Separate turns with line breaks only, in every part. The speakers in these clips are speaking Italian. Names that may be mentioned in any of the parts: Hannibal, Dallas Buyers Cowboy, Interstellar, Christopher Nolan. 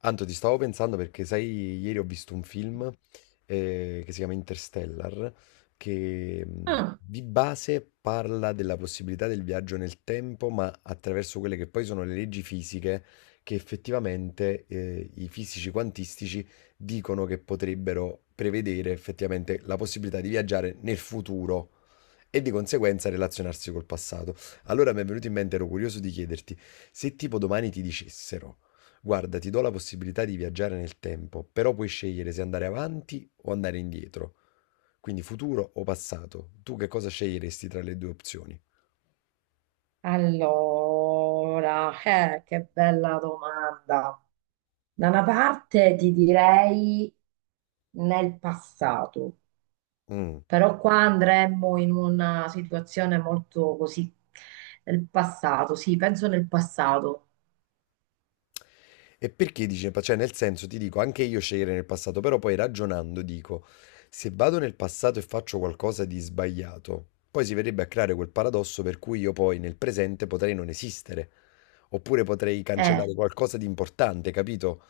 Anto, ti stavo pensando perché, sai, ieri ho visto un film che si chiama Interstellar, che
Ah,
di base parla della possibilità del viaggio nel tempo, ma attraverso quelle che poi sono le leggi fisiche che effettivamente i fisici quantistici dicono che potrebbero prevedere effettivamente la possibilità di viaggiare nel futuro e di conseguenza relazionarsi col passato. Allora mi è venuto in mente, ero curioso di chiederti, se tipo domani ti dicessero: guarda, ti do la possibilità di viaggiare nel tempo, però puoi scegliere se andare avanti o andare indietro, quindi futuro o passato. Tu che cosa sceglieresti tra le due opzioni?
allora, che bella domanda. Da una parte ti direi nel passato,
Mm.
però qua andremmo in una situazione molto così, nel passato, sì, penso nel passato.
E perché dice, cioè nel senso ti dico, anche io scegliere nel passato, però poi ragionando dico, se vado nel passato e faccio qualcosa di sbagliato, poi si verrebbe a creare quel paradosso per cui io poi nel presente potrei non esistere, oppure potrei
Eh,
cancellare qualcosa di importante, capito?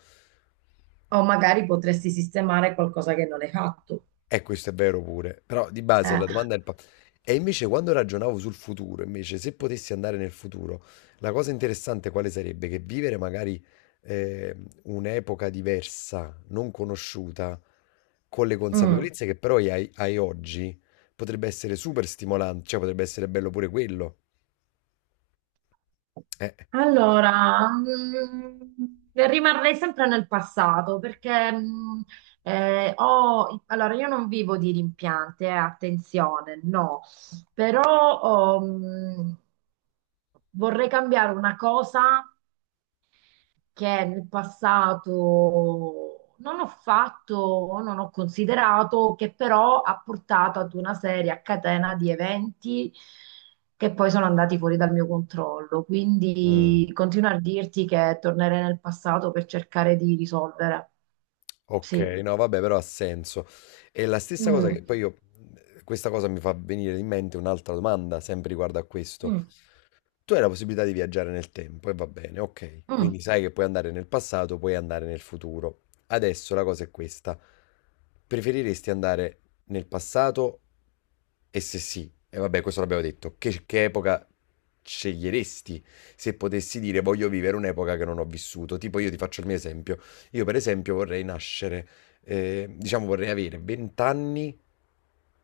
o magari potresti sistemare qualcosa che non hai fatto.
E questo è vero pure, però di base
Eh,
la domanda è il. E invece quando ragionavo sul futuro, invece se potessi andare nel futuro, la cosa interessante quale sarebbe? Che vivere magari eh, un'epoca diversa, non conosciuta, con le
mm.
consapevolezze che però hai oggi, potrebbe essere super stimolante, cioè potrebbe essere bello pure quello. Eh.
Allora, rimarrei sempre nel passato perché allora io non vivo di rimpianti, attenzione, no, però oh, vorrei cambiare una cosa che nel passato non ho fatto o non ho considerato, che però ha portato ad una serie a catena di eventi che poi sono andati fuori dal mio controllo.
Mm.
Quindi continuo a dirti che tornerei nel passato per cercare di risolvere.
Ok,
Sì.
no vabbè, però ha senso. E la stessa cosa
Mm,
che poi io, questa cosa mi fa venire in mente un'altra domanda, sempre riguardo a questo.
mm,
Tu hai la possibilità di viaggiare nel tempo e va bene, ok.
mm,
Quindi sai che puoi andare nel passato, puoi andare nel futuro. Adesso la cosa è questa. Preferiresti andare nel passato? E se sì, e vabbè, questo l'abbiamo detto, che epoca sceglieresti se potessi dire voglio vivere un'epoca che non ho vissuto? Tipo io ti faccio il mio esempio. Io per esempio vorrei nascere, diciamo vorrei avere 20 anni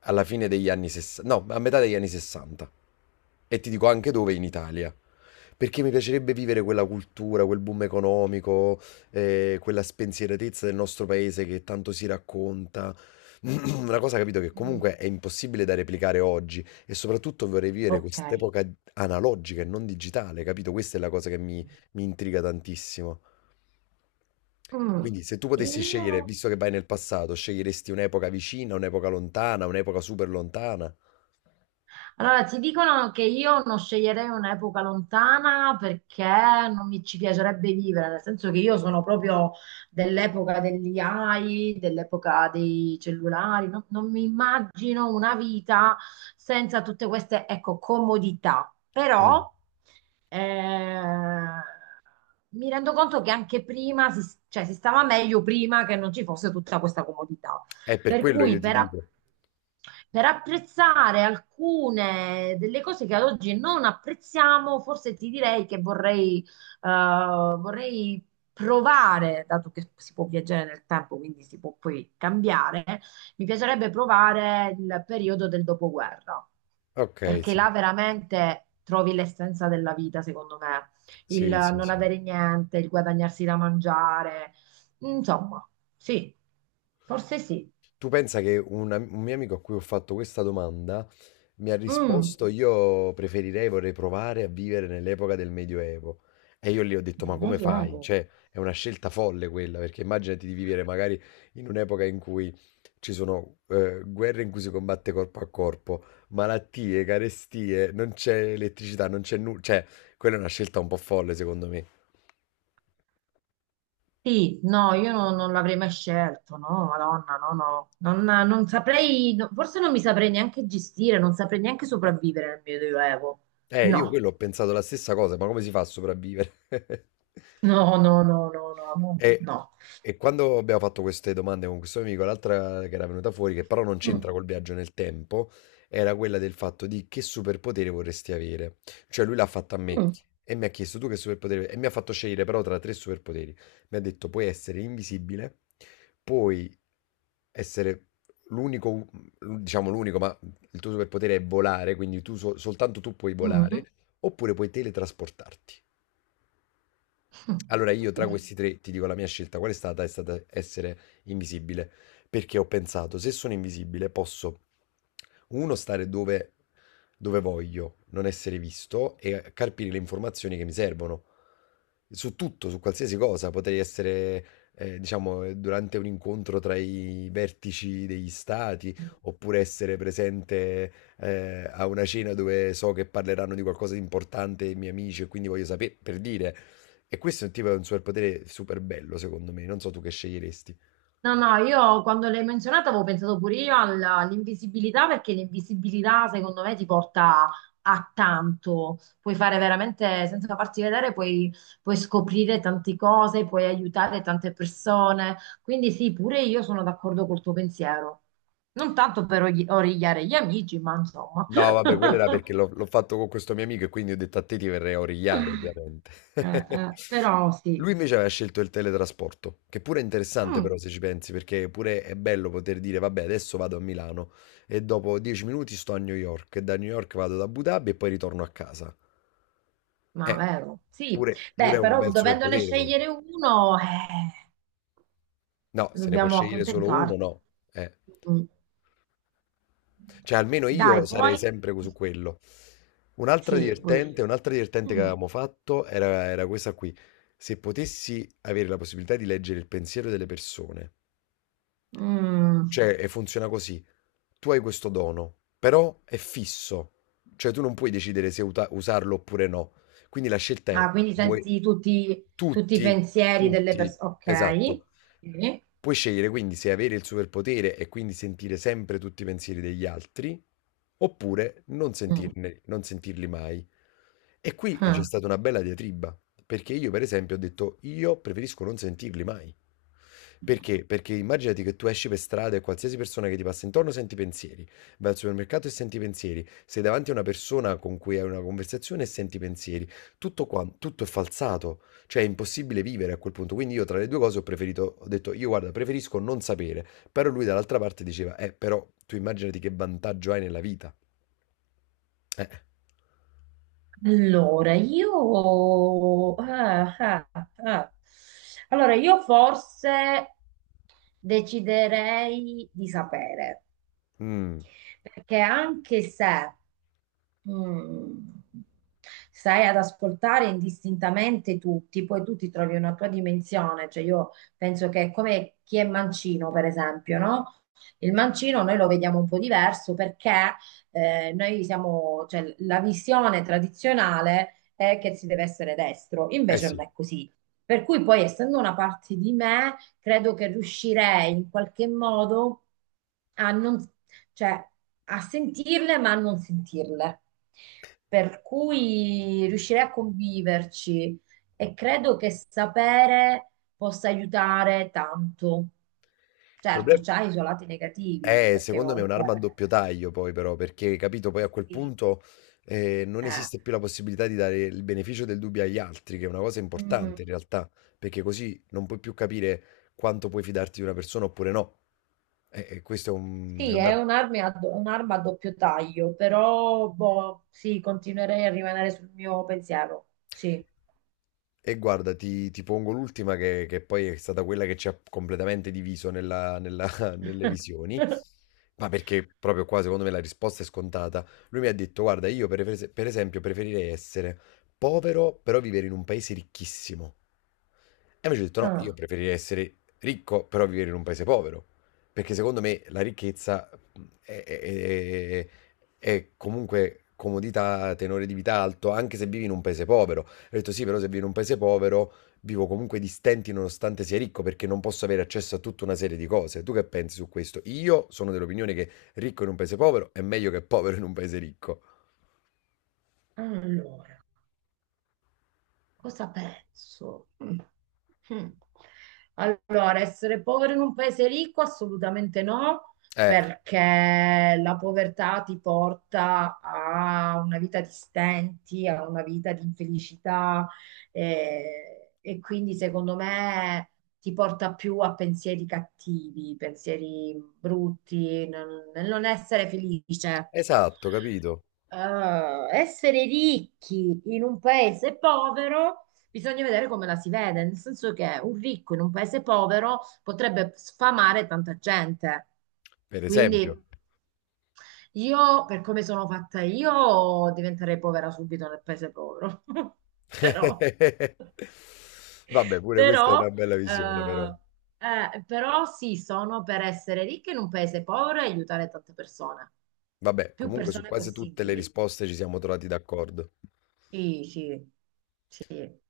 alla fine degli anni 60, no, a metà degli anni 60. E ti dico anche dove: in Italia. Perché mi piacerebbe vivere quella cultura, quel boom economico, quella spensieratezza del nostro paese che tanto si racconta. Una cosa, capito, che
mm.
comunque è impossibile da replicare oggi, e soprattutto vorrei vivere
Ok.
quest'epoca analogica e non digitale, capito? Questa è la cosa che mi intriga tantissimo.
Mm.
Quindi se tu potessi scegliere,
Io.
visto che vai nel passato, sceglieresti un'epoca vicina, un'epoca lontana, un'epoca super lontana?
Allora, ti dicono che io non sceglierei un'epoca lontana perché non mi ci piacerebbe vivere, nel senso che io sono proprio dell'epoca degli AI, dell'epoca dei cellulari, non mi immagino una vita senza tutte queste, ecco, comodità.
Mm.
Però eh, mi rendo conto che anche prima cioè, si stava meglio prima che non ci fosse tutta questa comodità.
È per
Per
quello io
cui
ti dico.
per apprezzare alcune delle cose che ad oggi non apprezziamo, forse ti direi che eh, vorrei provare, dato che si può viaggiare nel tempo, quindi si può poi cambiare, mi piacerebbe provare il periodo del dopoguerra,
Ok,
perché
sì,
là veramente trovi l'essenza della vita, secondo me il
sì, sì,
non
sì.
avere niente, il guadagnarsi da mangiare, insomma, sì, forse sì.
Tu pensa che un mio amico a cui ho fatto questa domanda mi ha
Mm,
risposto: io preferirei, vorrei provare a vivere nell'epoca del Medioevo. E io gli ho detto,
nel
ma come fai?
Medioevo.
Cioè, è una scelta folle quella, perché immaginati di vivere magari in un'epoca in cui ci sono guerre in cui si combatte corpo a corpo, malattie, carestie, non c'è elettricità, non c'è nulla. Cioè, quella è una scelta un po' folle, secondo me.
Sì, no, io non l'avrei mai scelto, no, Madonna, no, no, non saprei, no, forse non mi saprei neanche gestire, non saprei neanche sopravvivere nel Medioevo.
Io
No,
quello ho pensato la stessa cosa: ma come si fa a sopravvivere?
no, no, no, no, no, no,
E,
no.
e quando abbiamo fatto queste domande con questo amico, l'altra che era venuta fuori, che però non
Mm,
c'entra col viaggio nel tempo, era quella del fatto di che superpotere vorresti avere. Cioè lui l'ha fatta a me e mi ha chiesto: tu che superpotere. E mi ha fatto scegliere però tra tre superpoteri. Mi ha detto: puoi essere invisibile, puoi essere l'unico, diciamo l'unico, ma il tuo superpotere è volare, quindi tu soltanto tu puoi
mm, mm.
volare, oppure puoi teletrasportarti. Allora, io tra questi tre ti dico la mia scelta qual è stata? È stata essere invisibile, perché ho pensato, se sono invisibile posso, uno, stare dove voglio, non essere visto e carpire le informazioni che mi servono. Su tutto, su qualsiasi cosa, potrei essere, diciamo, durante un incontro tra i vertici degli stati,
Mm.
oppure essere presente, a una cena dove so che parleranno di qualcosa di importante i miei amici e quindi voglio sapere, per dire. E questo è un tipo, è un superpotere super bello, secondo me. Non so tu che sceglieresti.
No, no, io quando l'hai menzionata avevo pensato pure io all'invisibilità perché l'invisibilità secondo me ti porta a tanto, puoi fare veramente senza farti vedere, puoi scoprire tante cose, puoi aiutare tante persone, quindi sì, pure io sono d'accordo col tuo pensiero, non tanto per origliare gli amici, ma insomma,
No, vabbè, quello era perché l'ho fatto con questo mio amico e quindi ho detto a te ti verrei a origliare, ovviamente.
Però sì.
Lui invece aveva scelto il teletrasporto, che pure è interessante
Mm,
però se ci pensi, perché pure è bello poter dire, vabbè, adesso vado a Milano e dopo 10 minuti sto a New York, e da New York vado ad Abu Dhabi e poi ritorno a casa.
ma
Eh,
vero, sì,
pure, pure
beh,
è un
però
bel
dovendone
superpotere quello.
scegliere uno,
No, se ne puoi
dobbiamo
scegliere solo uno,
accontentarci.
no. Eh.
Mm.
Cioè, almeno io
Dai,
sarei
poi?
sempre su quello.
Sì, pure io.
Un'altra divertente che
Mm.
avevamo fatto era questa qui. Se potessi avere la possibilità di leggere il pensiero delle persone,
Mm.
cioè, e funziona così: tu hai questo dono, però è fisso, cioè tu non puoi decidere se usarlo oppure no. Quindi la scelta è,
Ah, quindi
vuoi
senti tutti, i
tutti,
pensieri delle
tutti,
persone. Ok.
esatto.
Sì.
Puoi scegliere quindi se avere il superpotere e quindi sentire sempre tutti i pensieri degli altri, oppure non
Mm.
sentirne, non sentirli mai. E qui c'è
Ah.
stata una bella diatriba, perché io per esempio ho detto, io preferisco non sentirli mai. Perché? Perché immaginati che tu esci per strada e qualsiasi persona che ti passa intorno senti pensieri, vai al supermercato e senti pensieri, sei davanti a una persona con cui hai una conversazione e senti pensieri, tutto qua, tutto è falsato, cioè è impossibile vivere a quel punto, quindi io tra le due cose ho preferito, ho detto: io guarda preferisco non sapere, però lui dall'altra parte diceva: eh, però tu immaginati che vantaggio hai nella vita. eh,
Allora, io... ah, ah, ah. Allora, io forse deciderei di sapere.
mm,
Perché anche se mm, stai ad ascoltare indistintamente tutti, poi tu ti trovi una tua dimensione, cioè io penso che è come chi è mancino, per esempio, no? Il mancino noi lo vediamo un po' diverso perché noi siamo, cioè, la visione tradizionale è che si deve essere destro,
eh
invece
sì,
non
il
è così. Per cui poi, essendo una parte di me, credo che riuscirei in qualche modo a non cioè a sentirle ma a non sentirle. Per cui riuscirei a conviverci e credo che sapere possa aiutare tanto. Certo,
problema.
c'ha i suoi lati negativi, perché
Secondo me è
comunque
un'arma a doppio taglio poi però, perché capito, poi a quel
sì,
punto non
eh,
esiste più la possibilità di dare il beneficio del dubbio agli altri, che è una cosa
mm,
importante in realtà, perché così non puoi più capire quanto puoi fidarti di una persona oppure no. E questo è un, è
sì,
un
è un'arma a doppio taglio, però boh, sì, continuerei a rimanere sul mio pensiero. Sì.
E guarda, ti pongo l'ultima che poi è stata quella che ci ha completamente diviso nelle visioni, ma perché proprio qua secondo me la risposta è scontata. Lui mi ha detto: guarda, io per esempio preferirei essere povero, però vivere in un paese ricchissimo. E invece ho detto, no, io
Ah,
preferirei essere ricco, però vivere in un paese povero, perché secondo me la ricchezza è, è- è- è comunque comodità, tenore di vita alto, anche se vivi in un paese povero. Ho detto sì, però se vivo in un paese povero vivo comunque di stenti nonostante sia ricco perché non posso avere accesso a tutta una serie di cose. Tu che pensi su questo? Io sono dell'opinione che ricco in un paese povero è meglio che povero in un paese ricco.
allora. Cosa penso? Mm. Mm. Allora, essere povero in un paese ricco? Assolutamente no,
Eh,
perché la povertà ti porta a una vita di stenti, a una vita di infelicità, e quindi secondo me ti porta più a pensieri cattivi, pensieri brutti, nel non essere felice.
esatto, capito?
Essere ricchi in un paese povero, bisogna vedere come la si vede, nel senso che un ricco in un paese povero potrebbe sfamare tanta gente.
Per esempio.
Quindi io, per come sono fatta io, diventerei povera subito nel paese povero. Però,
Vabbè, pure questa è una
però,
bella visione, però.
eh, però, sì, sono per essere ricca in un paese povero e aiutare tante persone,
Vabbè,
più
comunque su
persone
quasi tutte le
possibili.
risposte ci siamo trovati d'accordo.
Sì, sì.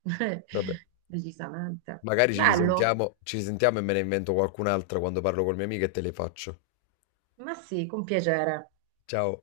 Vabbè,
Decisamente.
magari
Bello,
ci risentiamo e me ne invento qualcun'altra quando parlo col mio amico e te le faccio.
ma sì, con piacere.
Ciao.